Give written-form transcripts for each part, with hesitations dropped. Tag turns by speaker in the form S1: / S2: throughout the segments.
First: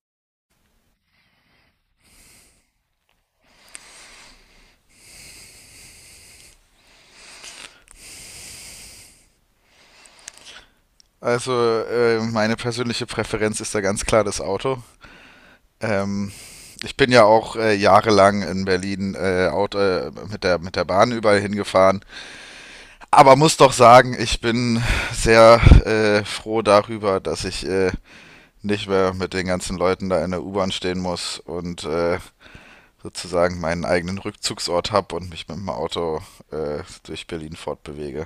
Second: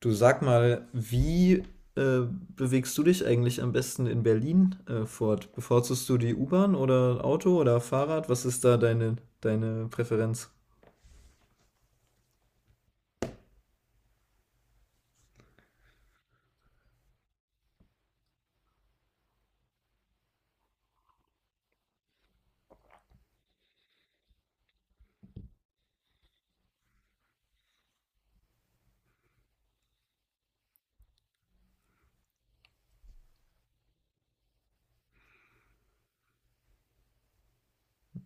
S1: Du, sag mal, wie äh, bewegst du dich eigentlich am besten in Berlin fort? Bevorzugst du die U-Bahn oder Auto oder Fahrrad? Was ist da deine Präferenz?
S2: Also meine persönliche Präferenz ist da ganz klar das Auto. Ähm, Ich bin ja auch jahrelang in Berlin mit der Bahn überall hingefahren. Aber muss doch sagen, ich bin sehr froh darüber, dass ich nicht mehr mit den ganzen Leuten da in der U-Bahn stehen muss und sozusagen meinen eigenen Rückzugsort habe und mich mit dem Auto durch Berlin fortbewege.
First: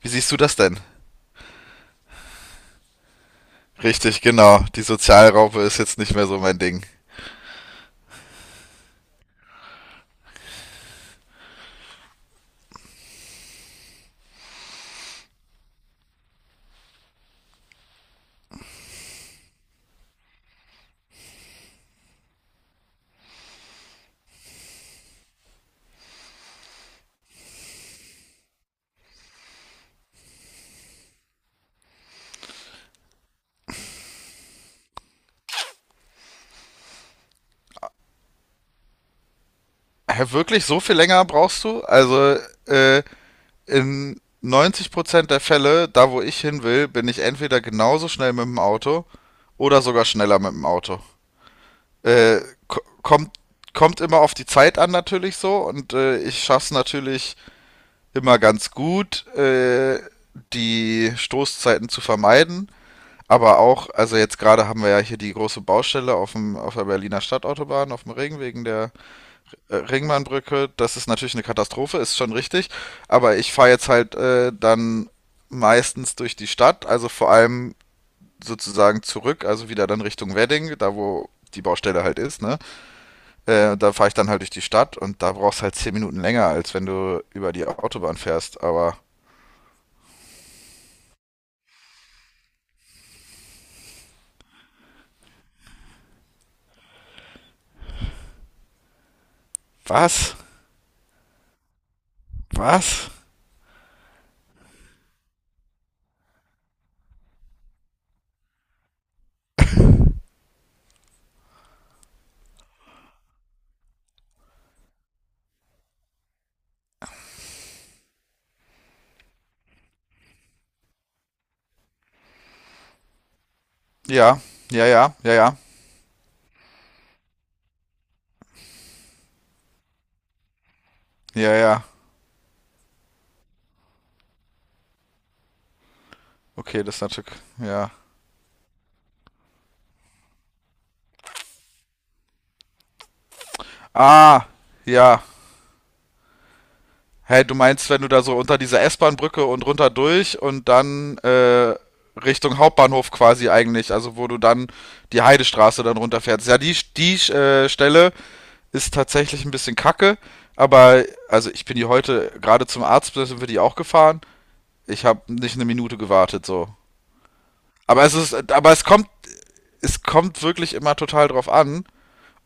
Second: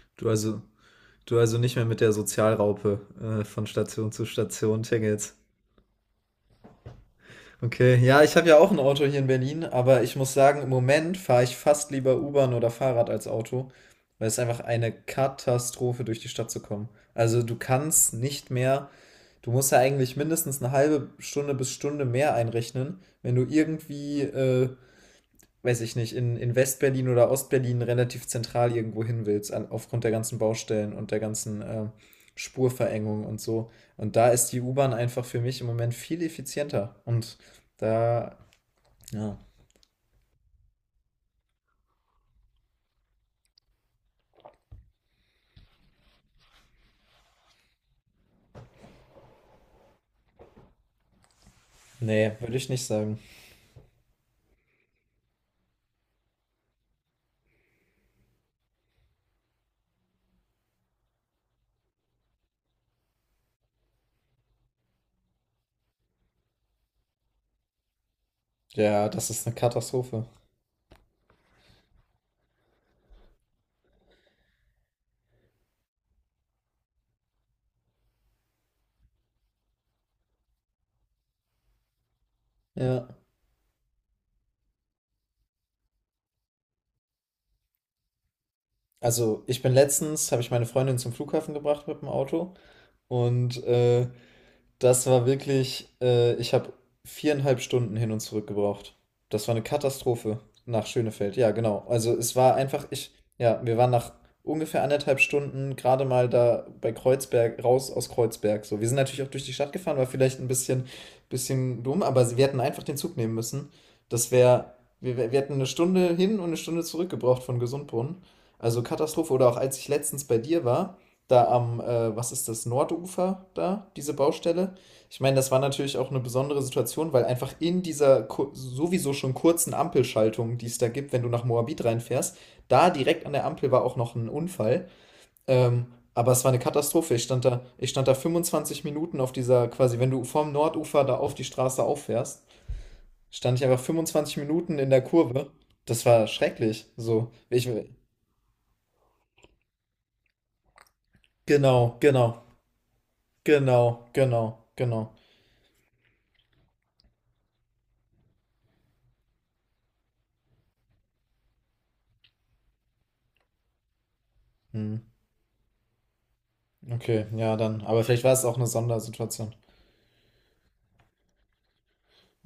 S2: Wie
S1: Du
S2: siehst du das
S1: also,
S2: denn?
S1: du also nicht mehr mit der Sozialraupe von Station
S2: Richtig,
S1: zu
S2: genau.
S1: Station
S2: Die
S1: tingelst.
S2: Sozialraupe ist jetzt nicht mehr so mein Ding.
S1: Okay, ja, ich habe ja auch ein Auto hier in Berlin, aber ich muss sagen, im Moment fahre ich fast lieber U-Bahn oder Fahrrad als Auto, weil es einfach eine Katastrophe, durch die Stadt zu kommen. Also du kannst nicht mehr. Du musst ja eigentlich mindestens eine halbe Stunde bis Stunde mehr einrechnen, wenn du irgendwie, weiß ich nicht, in Westberlin oder Ostberlin relativ zentral irgendwo hin willst, an, aufgrund der ganzen Baustellen und der ganzen Spurverengung und so. Und da ist die U-Bahn einfach für mich im Moment viel effizienter. Und da, ja,
S2: Hä, wirklich so viel länger brauchst du? Also, äh, in 90% der Fälle, da wo ich hin will, bin ich entweder genauso schnell mit dem Auto oder sogar schneller mit dem Auto.
S1: nee,
S2: Äh,
S1: würde ich
S2: ko-
S1: nicht sagen.
S2: kommt, kommt immer auf die Zeit an natürlich so, und ich schaff's natürlich immer ganz gut, die Stoßzeiten zu vermeiden. Aber auch, also jetzt gerade haben wir ja hier die große Baustelle auf dem, auf der Berliner Stadtautobahn, auf dem Ring, wegen der
S1: Ja, das ist eine Katastrophe.
S2: Ringbahnbrücke. Das ist natürlich eine Katastrophe, ist schon richtig. Aber ich fahre jetzt halt dann meistens durch die Stadt, also vor allem sozusagen zurück, also wieder dann Richtung Wedding, da wo die Baustelle halt ist, ne?
S1: Ja.
S2: Da fahre ich dann halt durch die Stadt und da brauchst halt 10 Minuten länger, als wenn du über die Autobahn fährst. Aber
S1: Also, ich bin letztens, habe ich meine Freundin zum Flughafen gebracht mit dem Auto und das war wirklich, ich habe viereinhalb Stunden hin und zurück gebraucht. Das war eine
S2: was?
S1: Katastrophe nach Schönefeld. Ja, genau. Also es war einfach,
S2: Was?
S1: ich, ja, wir waren nach ungefähr anderthalb Stunden gerade mal da bei Kreuzberg, raus aus Kreuzberg. So, wir sind natürlich auch durch die Stadt gefahren, war vielleicht ein bisschen dumm, aber wir hätten einfach den Zug nehmen müssen. Das wäre, wir hätten eine Stunde hin und eine Stunde zurück gebraucht von Gesundbrunnen. Also Katastrophe. Oder auch als ich letztens bei dir war, da am, was ist das, Nordufer da, diese
S2: Ja,
S1: Baustelle.
S2: ja, ja,
S1: Ich
S2: ja,
S1: meine, das
S2: ja,
S1: war natürlich auch eine besondere Situation, weil einfach in dieser ku- sowieso schon kurzen Ampelschaltung, die es da gibt, wenn du nach
S2: ja, ja.
S1: Moabit reinfährst, da direkt an der Ampel war auch noch ein Unfall. Aber es war eine
S2: Okay, das ist
S1: Katastrophe.
S2: natürlich,
S1: Ich
S2: ja.
S1: stand da 25 Minuten auf dieser, quasi, wenn du vom Nordufer da auf die Straße auffährst, stand ich einfach fünfundzwanzig
S2: Ah,
S1: Minuten in der
S2: ja.
S1: Kurve. Das war schrecklich. So,
S2: Hey, du
S1: ich,
S2: meinst, wenn du da so unter dieser S-Bahn-Brücke und runter durch und dann
S1: genau, genau,
S2: Richtung Hauptbahnhof quasi,
S1: genau,
S2: eigentlich, also wo du
S1: genau,
S2: dann
S1: genau.
S2: die Heidestraße dann runterfährst. Ja, die Stelle ist tatsächlich ein bisschen kacke, aber also ich bin die heute gerade zum Arzt, da sind wir die auch gefahren.
S1: Hm.
S2: Ich habe nicht eine Minute gewartet so.
S1: Okay, ja, dann. Aber vielleicht war es auch eine
S2: Aber
S1: Sondersituation.
S2: es kommt wirklich immer total drauf an.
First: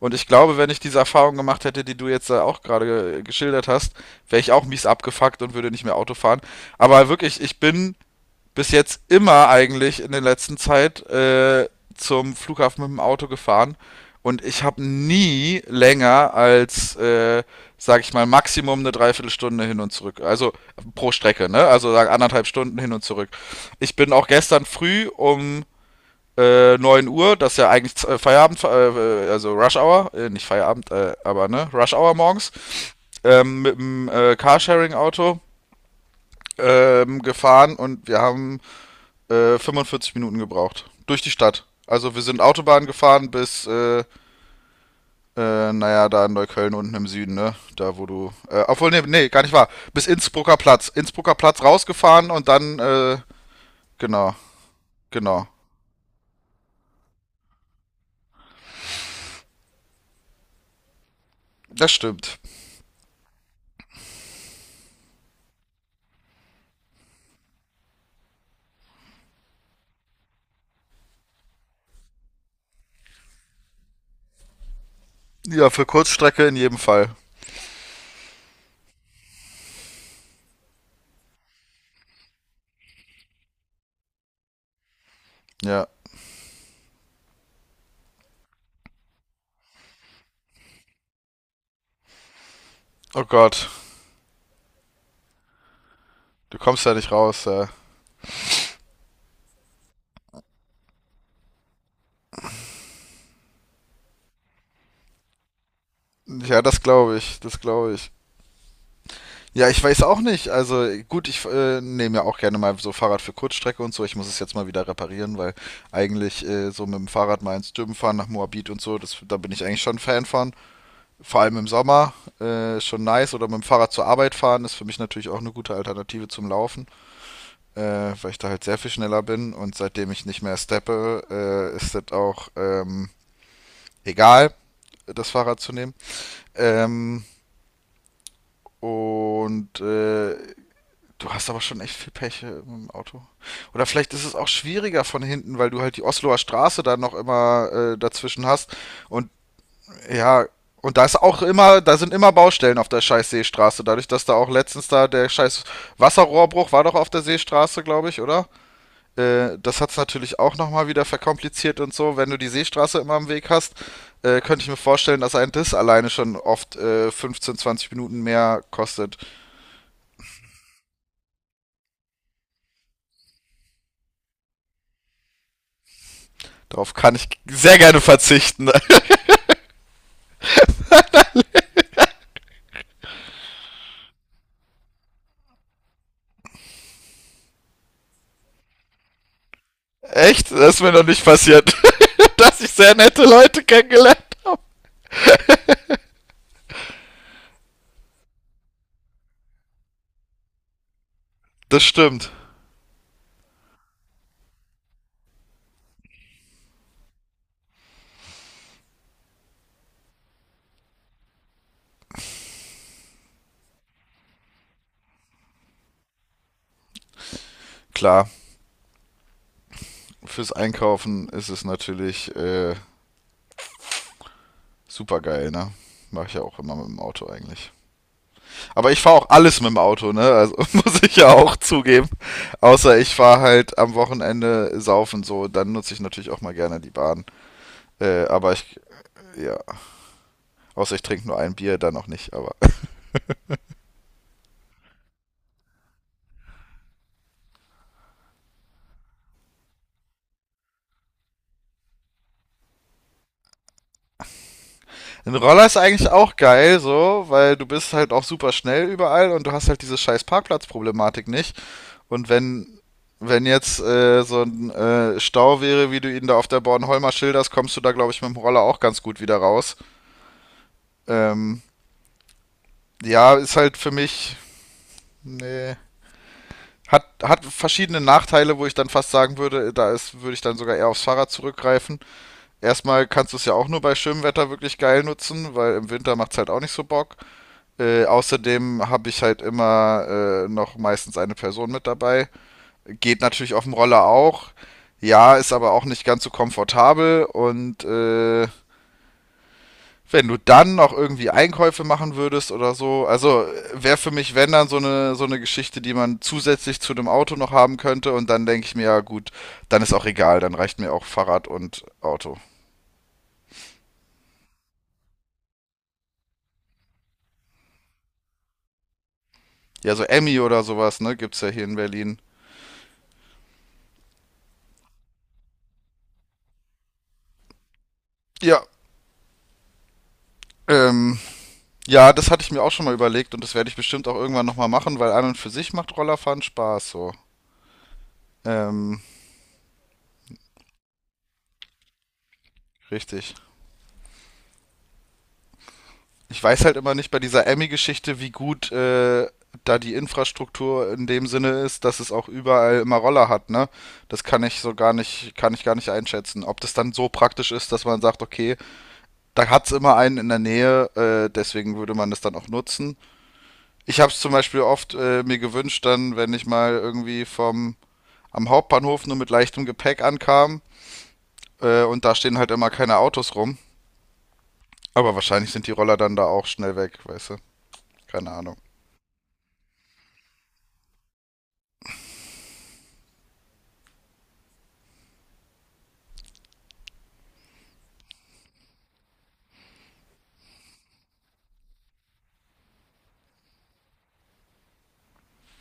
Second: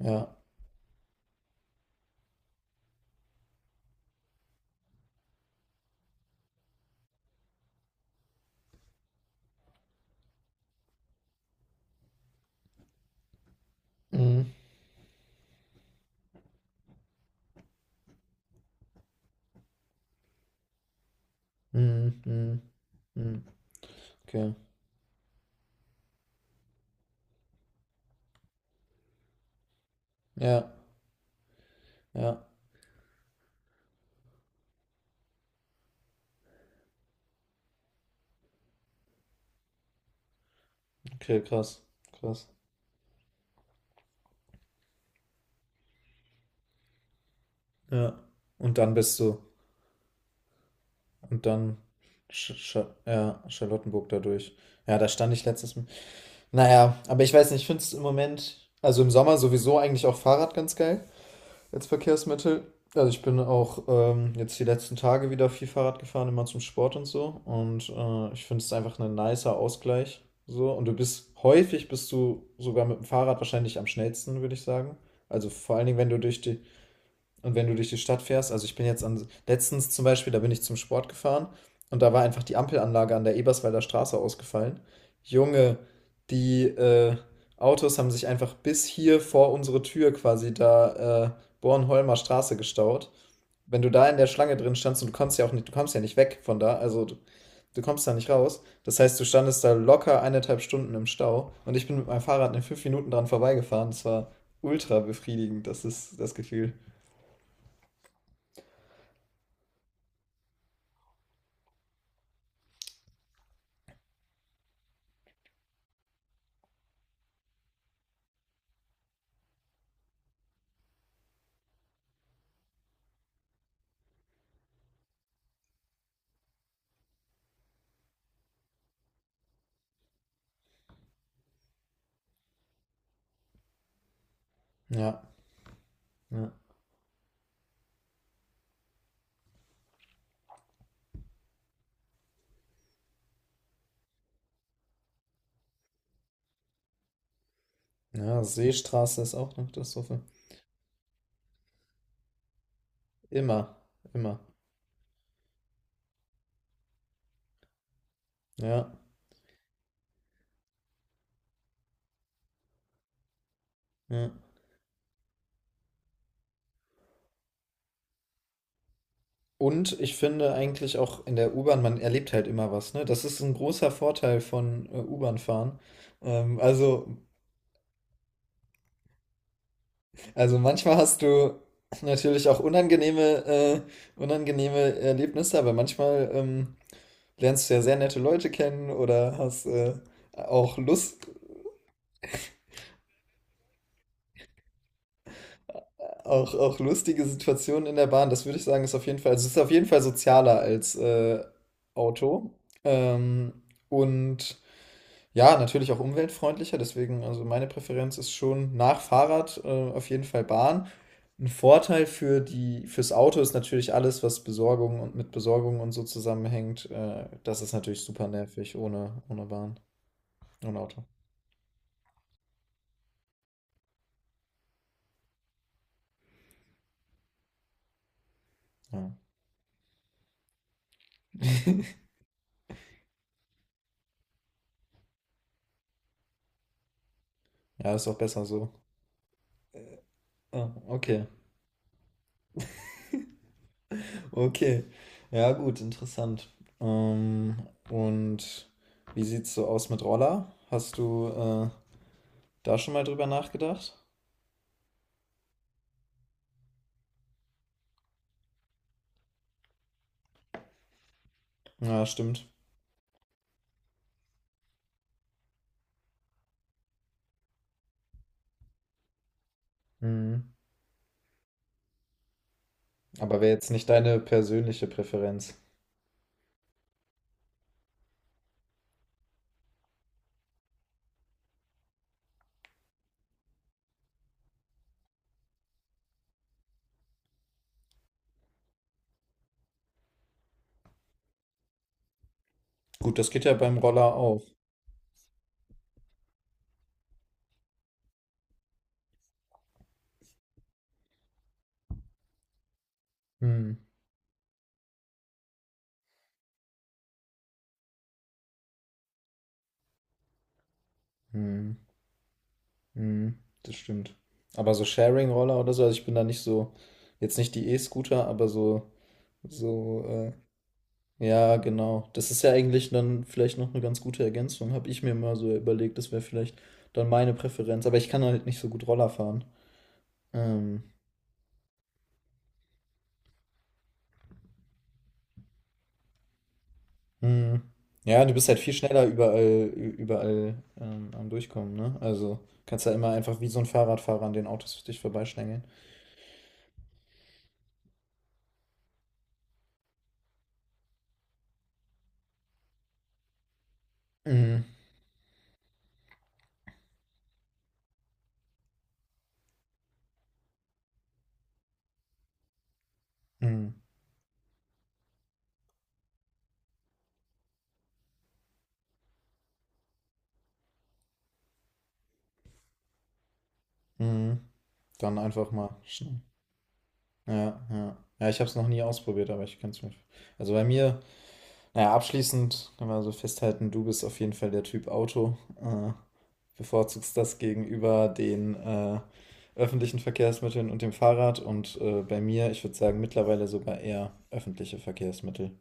S2: Und ich glaube, wenn ich diese Erfahrung gemacht hätte, die du jetzt auch gerade geschildert hast, wäre ich auch mies abgefuckt und würde nicht mehr Auto fahren. Aber wirklich, ich bin bis jetzt immer eigentlich in der letzten Zeit zum Flughafen mit dem Auto gefahren, und
S1: Mhm.
S2: ich habe nie länger als, sag ich mal, Maximum eine Dreiviertelstunde hin und zurück. Also pro Strecke, ne? Also sag
S1: Mhm.
S2: anderthalb
S1: Mhm.
S2: Stunden hin und zurück.
S1: Mhm.
S2: Ich bin auch
S1: Okay.
S2: gestern früh um 9 Uhr, das ist ja eigentlich Feierabend, also Rush Hour, nicht
S1: Ja.
S2: Feierabend, aber ne, Rush Hour
S1: Ja.
S2: morgens, mit dem Carsharing-Auto gefahren, und wir haben 45 Minuten gebraucht. Durch die
S1: Okay,
S2: Stadt.
S1: krass.
S2: Also wir sind
S1: Krass.
S2: Autobahn gefahren bis, naja, da in Neukölln unten im Süden, ne? Da wo
S1: Ja.
S2: du.
S1: Und
S2: Obwohl,
S1: dann
S2: nee,
S1: bist
S2: nee,
S1: du.
S2: gar nicht wahr. Bis Innsbrucker Platz. Innsbrucker
S1: Und
S2: Platz
S1: dann.
S2: rausgefahren und
S1: Sch Sch
S2: dann,
S1: ja, Charlottenburg
S2: genau,
S1: dadurch. Ja, da stand ich
S2: genau.
S1: letztes Mal. Naja, aber ich weiß nicht, ich finde es im Moment, also im Sommer sowieso eigentlich auch Fahrrad ganz geil als
S2: Das stimmt.
S1: Verkehrsmittel. Also ich bin auch jetzt die letzten Tage wieder viel Fahrrad gefahren, immer zum Sport und so. Und ich finde es einfach ein nicer Ausgleich. So. Und du bist häufig, bist du sogar mit dem Fahrrad wahrscheinlich am schnellsten, würde ich sagen. Also
S2: Ja,
S1: vor allen
S2: für
S1: Dingen, wenn du durch
S2: Kurzstrecke in
S1: die,
S2: jedem Fall.
S1: und wenn du durch die Stadt fährst, also ich bin jetzt an, letztens zum Beispiel, da bin ich zum Sport gefahren und da war einfach die Ampelanlage an der Eberswalder Straße ausgefallen. Junge,
S2: Ja.
S1: die Autos haben sich einfach bis hier vor unsere Tür quasi da Bornholmer Straße gestaut.
S2: Oh Gott.
S1: Wenn du da in der Schlange drin standst und du kommst ja auch nicht, du kommst ja nicht weg
S2: Du
S1: von da,
S2: kommst da
S1: also
S2: nicht
S1: du,
S2: raus, ja.
S1: du kommst da nicht raus. Das heißt, du standest da locker eineinhalb Stunden im Stau und ich bin mit meinem Fahrrad in 5 Minuten dran vorbeigefahren. Das war ultra befriedigend, das ist das
S2: Ja,
S1: Gefühl.
S2: das glaube ich, das glaube ich. Ja, ich weiß auch nicht. Also gut, ich nehme ja auch gerne mal so Fahrrad für Kurzstrecke und so. Ich muss es jetzt mal wieder reparieren, weil eigentlich so mit dem Fahrrad mal ins Dürben fahren nach Moabit und so, das, da bin ich eigentlich schon ein Fan von. Vor allem im Sommer ist schon nice. Oder mit dem Fahrrad zur Arbeit fahren ist für mich natürlich auch eine gute Alternative zum Laufen, äh, weil ich da halt sehr viel schneller bin. Und seitdem ich nicht mehr steppe, ist das auch egal,
S1: Ja.
S2: das Fahrrad zu nehmen.
S1: Ja.
S2: Ähm, Und du hast aber schon echt viel Pech mit dem Auto. Oder vielleicht ist es auch schwieriger von hinten, weil du halt die Osloer Straße dann noch immer
S1: Ja,
S2: dazwischen hast.
S1: Seestraße
S2: Und
S1: ist auch eine Katastrophe.
S2: ja, und da ist auch immer, da sind immer Baustellen auf der scheiß
S1: Immer,
S2: Seestraße. Dadurch, dass da
S1: immer.
S2: auch letztens da der scheiß Wasserrohrbruch war, doch, auf der Seestraße, glaube ich, oder?
S1: Ja,
S2: Das hat's natürlich auch nochmal wieder verkompliziert und so. Wenn du die Seestraße immer im Weg hast,
S1: ja.
S2: könnte ich mir vorstellen, dass ein Diss alleine schon oft 15, 20 Minuten mehr kostet.
S1: Und ich finde eigentlich auch in der U-Bahn, man erlebt halt immer was, ne? Das ist ein großer Vorteil von U-Bahn-Fahren. Ähm,
S2: Darauf kann
S1: also,
S2: ich sehr gerne verzichten.
S1: also manchmal hast du natürlich auch unangenehme Erlebnisse, aber manchmal lernst du ja sehr nette Leute kennen oder hast
S2: Echt? Das
S1: auch
S2: ist mir noch nicht
S1: Lust,
S2: passiert, dass ich sehr nette Leute kennengelernt habe.
S1: auch, auch lustige Situationen in der Bahn, das würde ich sagen, ist auf jeden Fall, also es ist auf jeden Fall sozialer als
S2: Das stimmt.
S1: Auto. Ähm, und ja, natürlich auch umweltfreundlicher, deswegen, also meine Präferenz ist schon nach Fahrrad auf jeden Fall Bahn. Ein Vorteil für die, fürs Auto ist natürlich alles, was Besorgung und mit Besorgung und so zusammenhängt. Das ist natürlich super
S2: Klar,
S1: nervig ohne Bahn,
S2: fürs
S1: ohne Auto.
S2: Einkaufen ist es natürlich super geil, ne? Mache ich ja auch immer mit dem Auto eigentlich. Aber ich
S1: Ja,
S2: fahre auch alles mit dem Auto, ne? Also muss ich ja auch zugeben. Außer ich fahre halt am Wochenende saufen so, dann nutze ich natürlich auch mal gerne die Bahn.
S1: ja ist auch besser
S2: Aber
S1: so.
S2: ich, ja,
S1: Ah,
S2: außer ich
S1: okay.
S2: trinke nur ein Bier, dann auch nicht, aber.
S1: Okay. Ja, gut, interessant. Ähm, und wie sieht's so aus mit Roller? Hast du da schon mal drüber nachgedacht?
S2: Ein Roller ist eigentlich auch geil, so, weil du bist halt auch super schnell überall und du hast halt diese scheiß Parkplatzproblematik nicht.
S1: Ja,
S2: Und
S1: stimmt.
S2: wenn jetzt so ein Stau wäre, wie du ihn da auf der Bornholmer schilderst, kommst du da, glaube ich, mit dem Roller auch ganz gut wieder raus.
S1: Mhm.
S2: Ähm, ja,
S1: Aber wäre
S2: ist
S1: jetzt
S2: halt
S1: nicht
S2: für
S1: deine
S2: mich,
S1: persönliche Präferenz.
S2: nee. Hat verschiedene Nachteile, wo ich dann fast sagen würde, da ist, würde ich dann sogar eher aufs Fahrrad zurückgreifen. Erstmal kannst du es ja auch nur bei schönem Wetter wirklich geil nutzen, weil im Winter macht es halt auch nicht so Bock. Außerdem habe ich halt immer noch meistens eine Person mit dabei.
S1: Gut,
S2: Geht
S1: das geht ja
S2: natürlich auf dem
S1: beim
S2: Roller
S1: Roller auch.
S2: auch. Ja, ist aber auch nicht ganz so komfortabel. Und wenn du dann noch irgendwie Einkäufe machen würdest oder so, also
S1: Mhm.
S2: wäre für mich, wenn dann so eine Geschichte, die man zusätzlich zu dem Auto noch haben könnte. Und dann denke ich mir, ja gut, dann ist auch egal, dann reicht mir auch Fahrrad
S1: Mhm.
S2: und Auto.
S1: Mhm. Das stimmt. Aber so Sharing-Roller oder so, also ich bin da nicht so, jetzt nicht die E-Scooter, aber so,
S2: Ja, so
S1: so
S2: Emmy oder sowas, ne, gibt's ja
S1: ja,
S2: hier in
S1: genau.
S2: Berlin.
S1: Das ist ja eigentlich dann vielleicht noch eine ganz gute Ergänzung, habe ich mir mal so überlegt. Das wäre vielleicht dann meine Präferenz, aber ich kann halt nicht
S2: Ja,
S1: so gut Roller fahren. Ähm,
S2: ähm, ja, das hatte ich mir auch schon mal überlegt, und das werde ich bestimmt auch irgendwann nochmal machen, weil an und für sich macht Rollerfahren Spaß so.
S1: mhm. Ja, du bist halt viel
S2: Ähm,
S1: schneller überall, am Durchkommen, ne? Also, kannst ja immer
S2: Richtig.
S1: einfach wie so ein Fahrradfahrer an den Autos für dich vorbeischlängeln.
S2: Ich weiß halt immer nicht bei dieser Emmy-Geschichte, wie gut da die Infrastruktur in dem Sinne ist, dass es auch überall immer Roller hat, ne? Das kann ich
S1: Mhm,
S2: so gar nicht, kann ich gar nicht einschätzen. Ob das dann so praktisch ist, dass man sagt, okay, da hat's immer einen in der Nähe, deswegen würde man das dann auch nutzen.
S1: mhm,
S2: Ich habe es zum Beispiel oft mir gewünscht, dann, wenn ich mal irgendwie vom am Hauptbahnhof nur mit leichtem Gepäck ankamen. Und da stehen halt immer keine Autos rum.
S1: mhm.
S2: Aber
S1: Dann einfach
S2: wahrscheinlich sind die
S1: mal
S2: Roller dann
S1: schnell.
S2: da auch schnell weg, weißt du?
S1: Ja, ja. Ja,
S2: Keine
S1: ich habe es
S2: Ahnung.
S1: noch nie ausprobiert, aber ich kann's mir also, bei mir, na ja, abschließend können wir so festhalten, du bist auf jeden Fall der Typ Auto, äh, bevorzugst das gegenüber den öffentlichen Verkehrsmitteln und dem Fahrrad und bei mir, ich würde sagen, mittlerweile sogar eher öffentliche Verkehrsmittel.